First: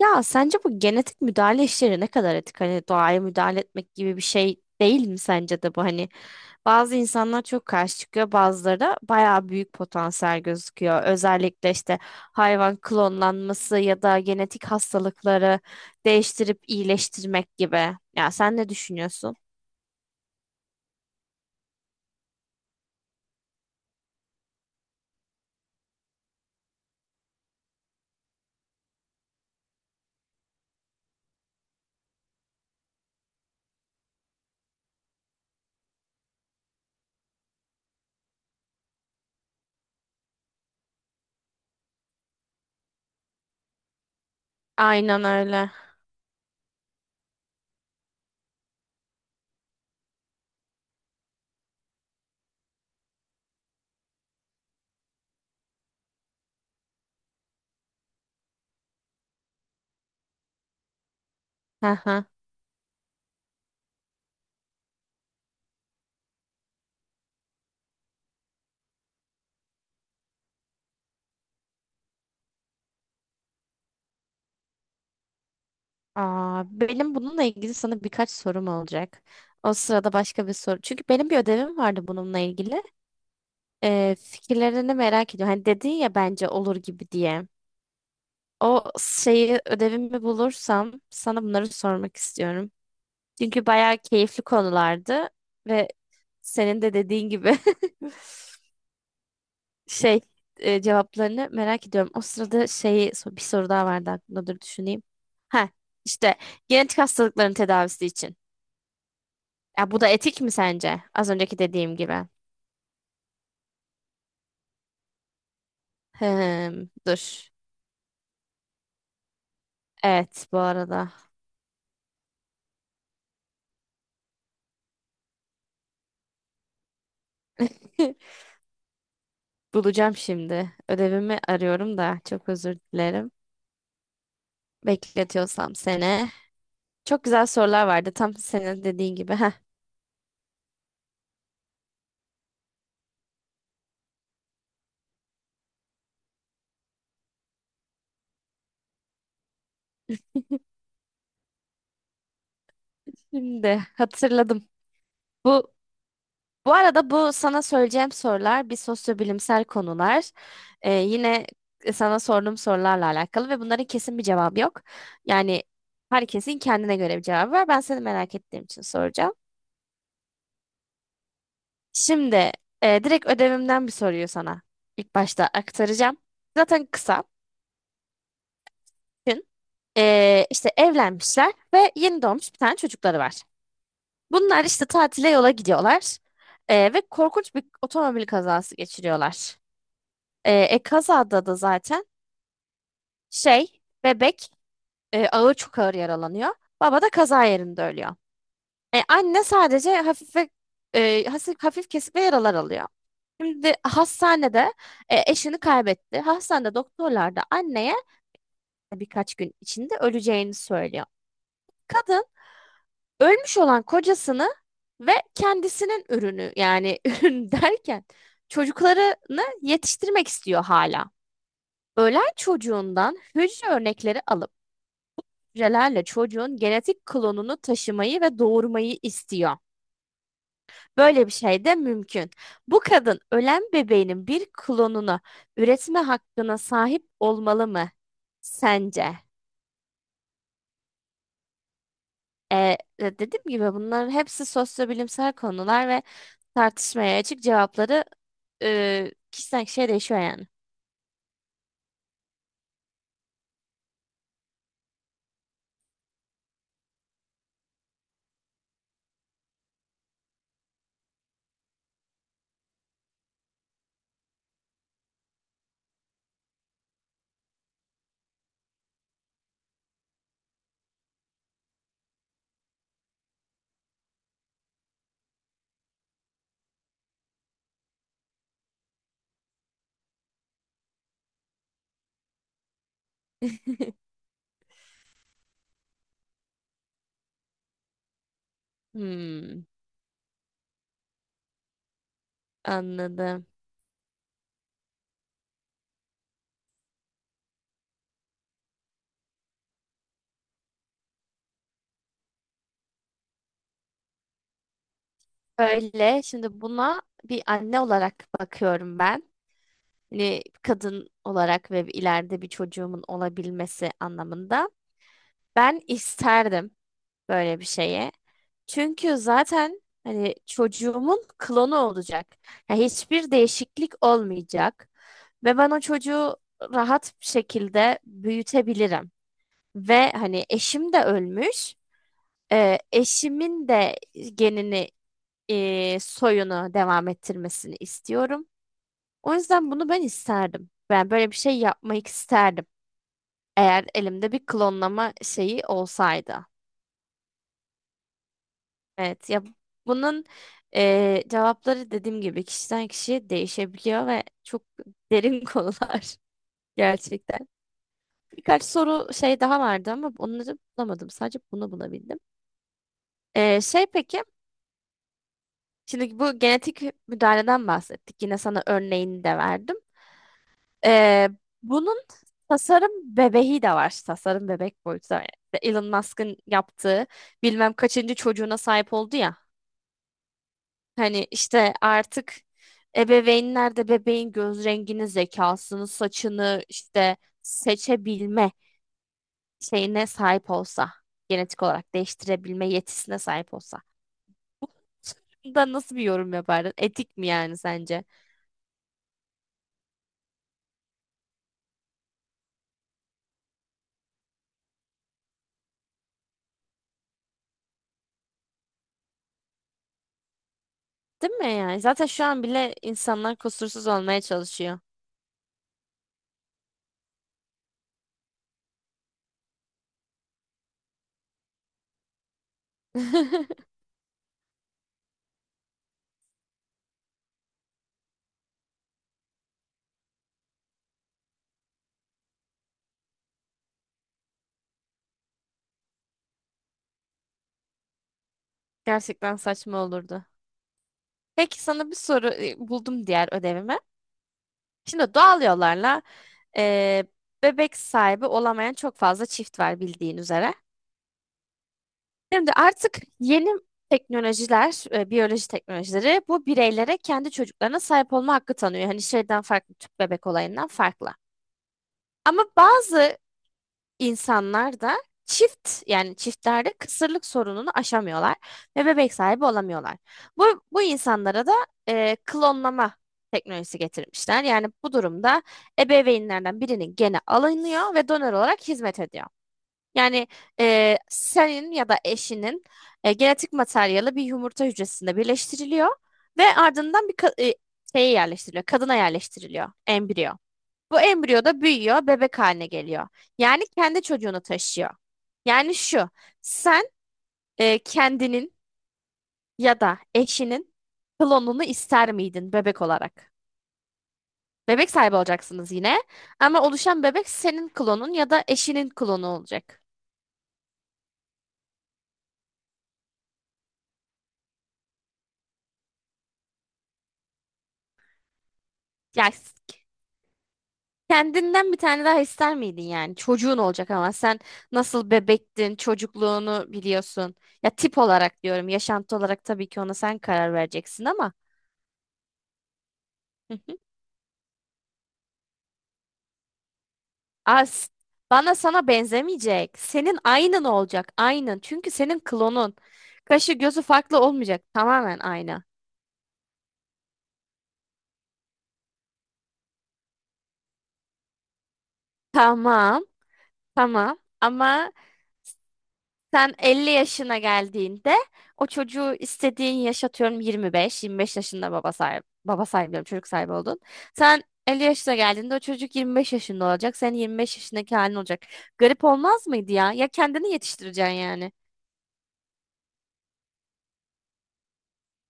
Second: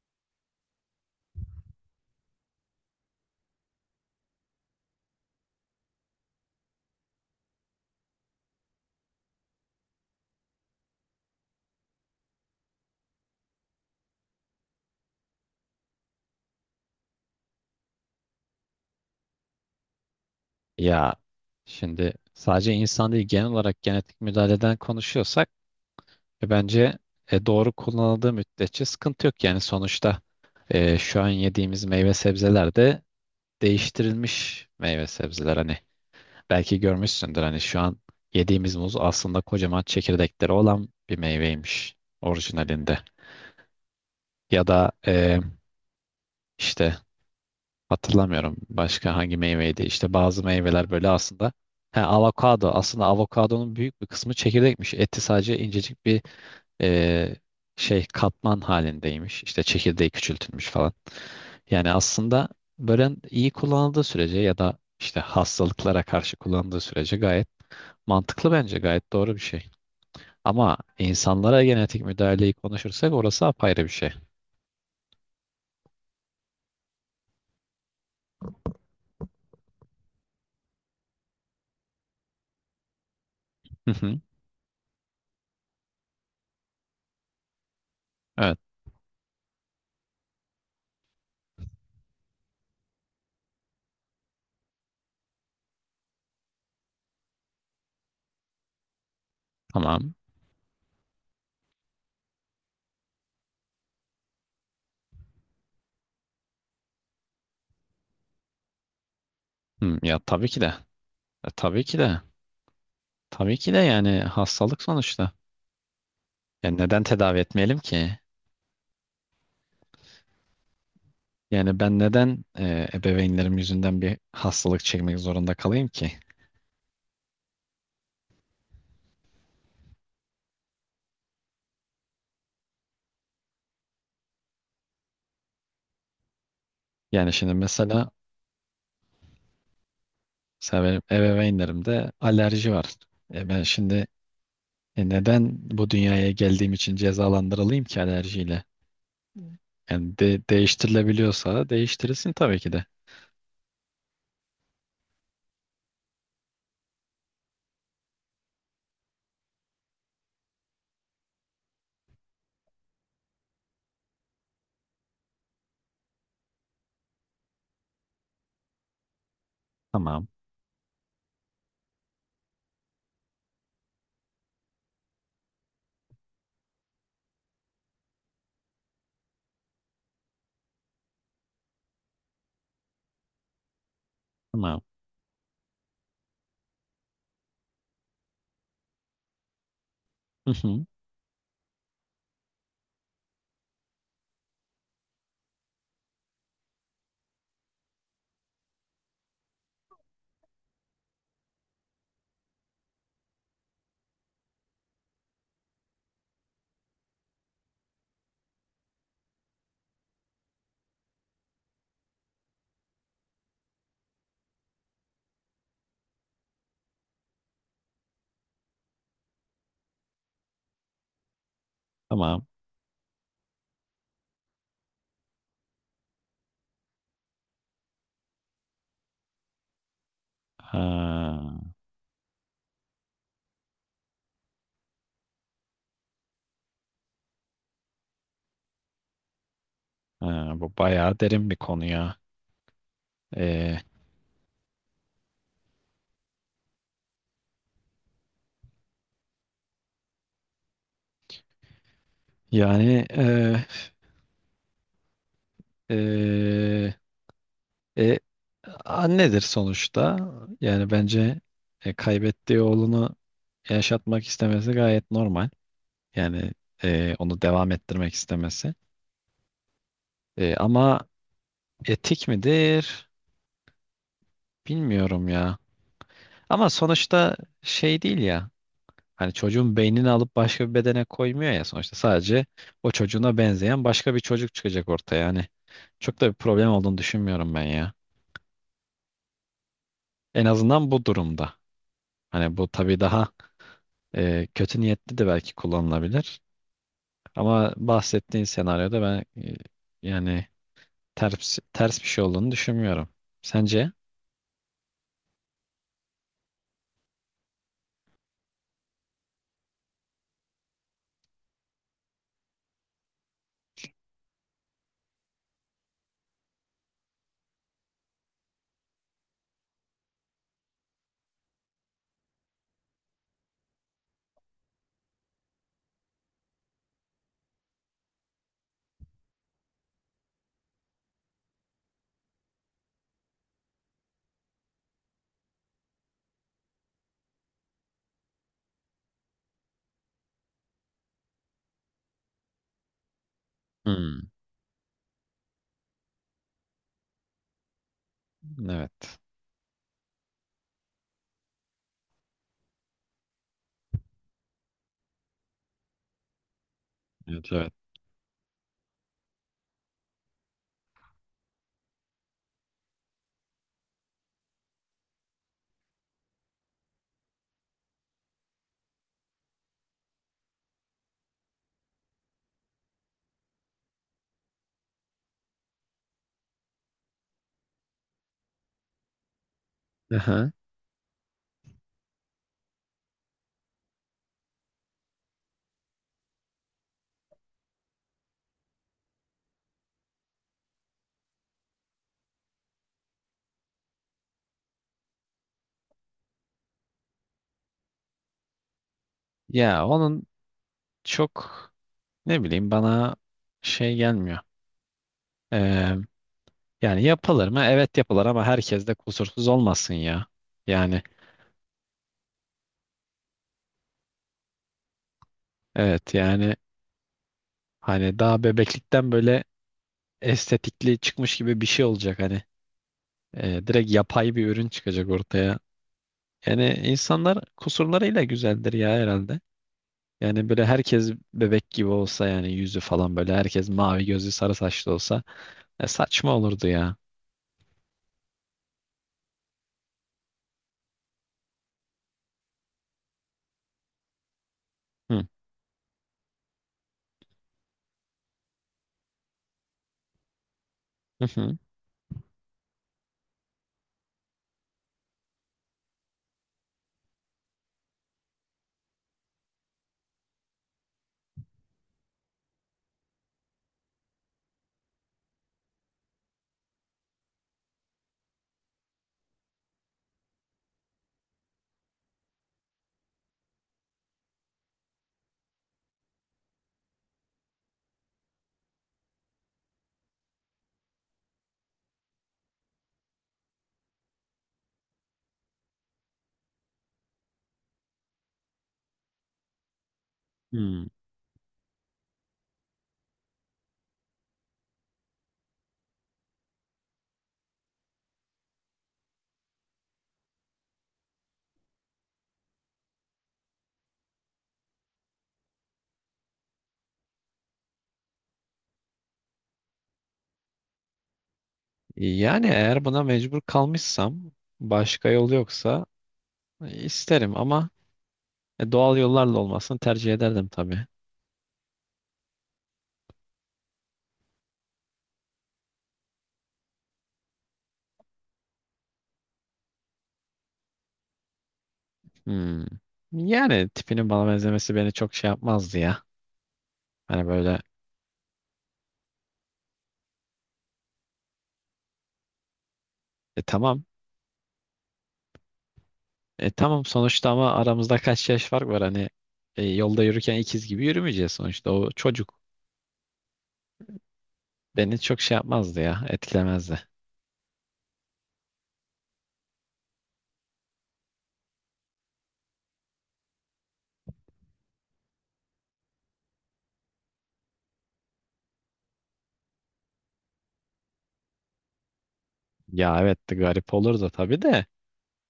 Ya sence bu genetik müdahale işleri ne kadar etik? Hani doğaya müdahale etmek gibi bir şey değil mi sence de bu? Hani bazı insanlar çok karşı çıkıyor, bazıları da bayağı büyük potansiyel gözüküyor. Özellikle işte hayvan klonlanması ya da genetik hastalıkları değiştirip iyileştirmek gibi. Ya sen ne düşünüyorsun? Ya şimdi sadece insan değil genel olarak genetik müdahaleden konuşuyorsak bence doğru kullanıldığı müddetçe sıkıntı yok. Yani sonuçta şu an yediğimiz meyve sebzeler de değiştirilmiş meyve sebzeler. Hani belki görmüşsündür hani şu an yediğimiz muz aslında kocaman çekirdekleri olan bir meyveymiş orijinalinde. Ya da Aynen öyle. işte hatırlamıyorum başka hangi meyveydi. İşte bazı meyveler böyle aslında. He, avokado. Aslında avokadonun büyük bir kısmı çekirdekmiş. Eti sadece incecik bir e, şey katman halindeymiş. İşte çekirdeği küçültülmüş falan. Yani Hı hı. aslında böyle iyi kullanıldığı sürece ya da işte hastalıklara karşı kullanıldığı sürece gayet mantıklı bence. Gayet doğru bir şey. Ama insanlara genetik müdahaleyi konuşursak orası apayrı bir şey. Aa, benim bununla ilgili sana birkaç sorum olacak. O sırada başka bir soru. Çünkü benim bir ödevim vardı bununla ilgili. Hı hı. Fikirlerini merak ediyorum. Hani dedin ya bence olur gibi diye. Evet, O şeyi ödevimi bulursam sana bunları sormak istiyorum. Çünkü bayağı keyifli konulardı ve senin de dediğin gibi tamam. şey cevaplarını merak ediyorum. O sırada bir soru daha vardı aklımda, dur düşüneyim. Ha, işte genetik hastalıkların tedavisi için. Ya Hı, bu da ya etik tabii mi ki de. sence? Az önceki Tabii dediğim ki de. gibi. Tabii ki de yani hastalık sonuçta. Yani Hmm, neden dur. tedavi etmeyelim ki? Evet, bu arada. Yani ben neden ebeveynlerim yüzünden bir hastalık çekmek zorunda kalayım ki? Bulacağım şimdi. Ödevimi arıyorum da çok özür dilerim. Bekletiyorsam sene. Çok Yani güzel şimdi sorular mesela, vardı tam senin dediğin gibi. Heh, mesela benim ebeveynlerimde alerji var. E ben şimdi neden bu dünyaya geldiğim için cezalandırılayım ki alerjiyle? Yani değiştirilebiliyorsa değiştirilsin tabii ki de. şimdi hatırladım. Bu bu arada bu sana söyleyeceğim sorular bir sosyobilimsel konular. Yine sana sorduğum sorularla alakalı ve bunların kesin bir cevabı yok. Yani herkesin kendine göre bir cevabı var. Ben seni merak ettiğim için soracağım. Tamam, Şimdi direkt ödevimden bir soruyu sana ilk başta aktaracağım. Zaten kısa. İşte evlenmişler ve yeni doğmuş bir tane çocukları var. Bunlar tamam. işte tatile yola gidiyorlar. Ve korkunç bir otomobil kazası geçiriyorlar. Hı hı, Kazada da zaten bebek ağır, çok ağır yaralanıyor. Baba da kaza yerinde ölüyor. E, anne sadece hafif ve hafif kesik ve yaralar alıyor. Şimdi hastanede eşini kaybetti. Hastanede doktorlar da anneye birkaç gün içinde öleceğini söylüyor. Kadın ölmüş olan kocasını ve kendisinin ürünü, yani ürün derken çocuklarını yetiştirmek istiyor hala. Ölen tamam. çocuğundan hücre örnekleri alıp hücrelerle çocuğun genetik klonunu taşımayı ve doğurmayı istiyor. Böyle bir Ha, şey de mümkün. Bu kadın ölen bebeğinin bir klonunu üretme hakkına sahip olmalı mı sence? ha, bu bayağı derin bir konu ya. Dediğim gibi E, bunların hepsi sosyobilimsel konular ve tartışmaya açık cevapları kişiden kişiye değişiyor yani. yani Ee, e, annedir sonuçta. Yani bence kaybettiği oğlunu yaşatmak istemesi gayet normal. Yani onu devam ettirmek istemesi. Ama etik midir? Bilmiyorum ya. Ama sonuçta şey değil ya. Hani çocuğun beynini alıp başka bir bedene koymuyor ya sonuçta. Sadece o çocuğuna benzeyen başka bir çocuk çıkacak ortaya. Yani çok da bir problem olduğunu düşünmüyorum ben ya. Hmm, En azından bu durumda. Hani bu tabii daha anladım. Kötü niyetli de belki kullanılabilir. Ama bahsettiğin senaryoda ben yani ters bir şey olduğunu düşünmüyorum. Sence? Öyle, şimdi buna bir anne olarak bakıyorum ben. Hani kadın olarak ve ileride bir çocuğumun olabilmesi anlamında. Ben isterdim böyle bir şeye. Çünkü zaten hani çocuğumun klonu olacak. Ya hiçbir değişiklik olmayacak ve ben o çocuğu rahat bir şekilde büyütebilirim. Ve hani eşim de ölmüş. Eşimin de genini soyunu devam ettirmesini istiyorum. O yüzden bunu ben isterdim. Ben böyle bir şey yapmak isterdim. Eğer Hmm, elimde bir klonlama şeyi olsaydı. evet. Evet ya, bunun cevapları dediğim gibi kişiden kişiye değişebiliyor ve çok derin konular gerçekten. Evet, evet. Birkaç soru daha vardı ama onları bulamadım. Sadece bunu bulabildim. Peki şimdi bu genetik müdahaleden bahsettik. Yine sana örneğini de verdim. Eee, Bunun tasarım bebeği de var. Tasarım bebek boyutu da var. İşte Elon Musk'ın yaptığı bilmem kaçıncı çocuğuna sahip oldu ya. Aha. Hani işte artık ebeveynler de bebeğin göz rengini, zekasını, saçını işte seçebilme şeyine sahip olsa, genetik olarak değiştirebilme yetisine sahip olsa. Da nasıl bir yorum yapardın? Etik mi yani sence? Ya onun çok ne bileyim bana şey gelmiyor. Ee, yani yapılır mı? Evet yapılır ama herkes de kusursuz olmasın ya. Yani Değil mi yani? Zaten şu an bile insanlar kusursuz olmaya çalışıyor. evet yani hani daha bebeklikten böyle estetikli çıkmış gibi bir şey olacak hani. Direkt yapay bir ürün çıkacak ortaya. Yani insanlar kusurlarıyla güzeldir ya herhalde. Yani böyle herkes bebek gibi olsa yani yüzü falan böyle herkes mavi gözlü sarı saçlı olsa saçma olurdu ya. Gerçekten saçma olurdu. Peki sana bir soru buldum diğer ödevime. Şimdi Hı. doğal yollarla eee, bebek sahibi olamayan çok fazla çift var bildiğin üzere. Hı hı. Şimdi artık yeni teknolojiler, biyoloji teknolojileri bu bireylere kendi çocuklarına sahip olma hakkı tanıyor. Hani şeyden farklı, tüp bebek olayından farklı. Ama bazı insanlar da çiftlerde kısırlık sorununu aşamıyorlar ve bebek sahibi olamıyorlar. Bu insanlara da klonlama teknolojisi getirmişler. Yani bu durumda ebeveynlerden birinin geni alınıyor ve donör olarak hizmet ediyor. Yani senin ya da eşinin genetik materyali bir yumurta hücresinde birleştiriliyor ve ardından bir ka- e, şeye yerleştiriliyor, kadına yerleştiriliyor, embriyo. Hı. Bu embriyo da büyüyor, bebek haline geliyor. Yani kendi çocuğunu taşıyor. Yani şu, sen kendinin ya da eşinin klonunu ister miydin bebek olarak? Bebek sahibi olacaksınız yine ama oluşan bebek senin klonun ya da eşinin klonu olacak. Yani eğer buna mecbur kalmışsam başka yol yoksa isterim ama doğal Yani yollarla s- olmasını tercih ederdim tabii. Kendinden bir tane daha ister miydin yani? Çocuğun olacak ama sen nasıl bebektin, çocukluğunu biliyorsun. Ya tip olarak diyorum, yaşantı olarak tabii ki ona sen karar vereceksin ama. Hmm. Hı. Yani tipinin bana benzemesi beni çok şey yapmazdı ya. Hani böyle As Bana, sana benzemeyecek. Senin aynın olacak. Aynın. Çünkü senin klonun. Kaşı gözü tamam. farklı olmayacak. Tamamen aynı. E tamam sonuçta ama aramızda kaç yaş fark var hani yolda yürürken ikiz gibi yürümeyeceğiz sonuçta. O çocuk Tamam. Tamam. Ama beni çok şey yapmazdı ya, sen etkilemezdi. 50 yaşına geldiğinde o çocuğu istediğin yaşatıyorum, yirmi beş yaşında baba sahibi. Baba sahibi diyorum, çocuk sahibi oldun. Sen 50 yaşına geldiğinde o çocuk 25 yaşında olacak. Senin 25 yaşındaki halin olacak. Garip olmaz mıydı ya? Ya kendini yetiştireceksin yani. Ya evet de garip olurdu tabii de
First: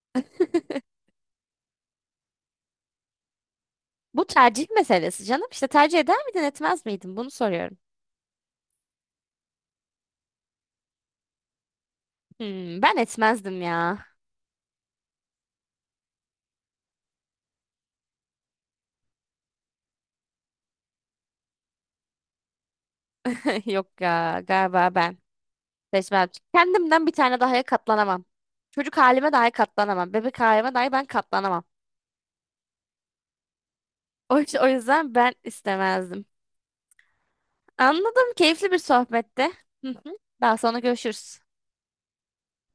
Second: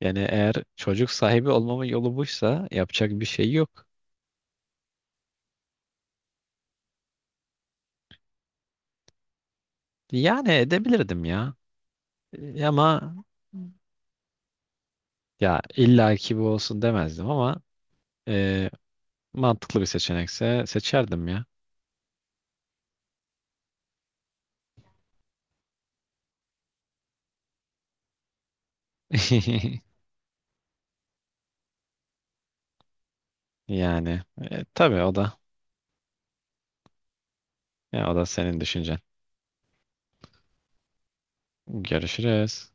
yani eğer çocuk sahibi olmamın yolu buysa yapacak bir şey yok. Bu tercih meselesi canım. İşte tercih eder miydin, etmez miydin? Bunu soruyorum. Yani edebilirdim ya. Hmm, ben Ama etmezdim ya. ya illa ki bu olsun demezdim ama e, mantıklı bir seçenekse seçerdim ya. Yok ya, galiba ben seçmem. Kendimden bir tane daha katlanamam. Çocuk halime dahi katlanamam. Bebek halime dahi ben katlanamam. Yani O tabii o yüzden ben da, istemezdim. ya o da Anladım. senin Keyifli bir düşüncen. sohbetti. Hı hı. Daha sonra görüşürüz. Görüşürüz.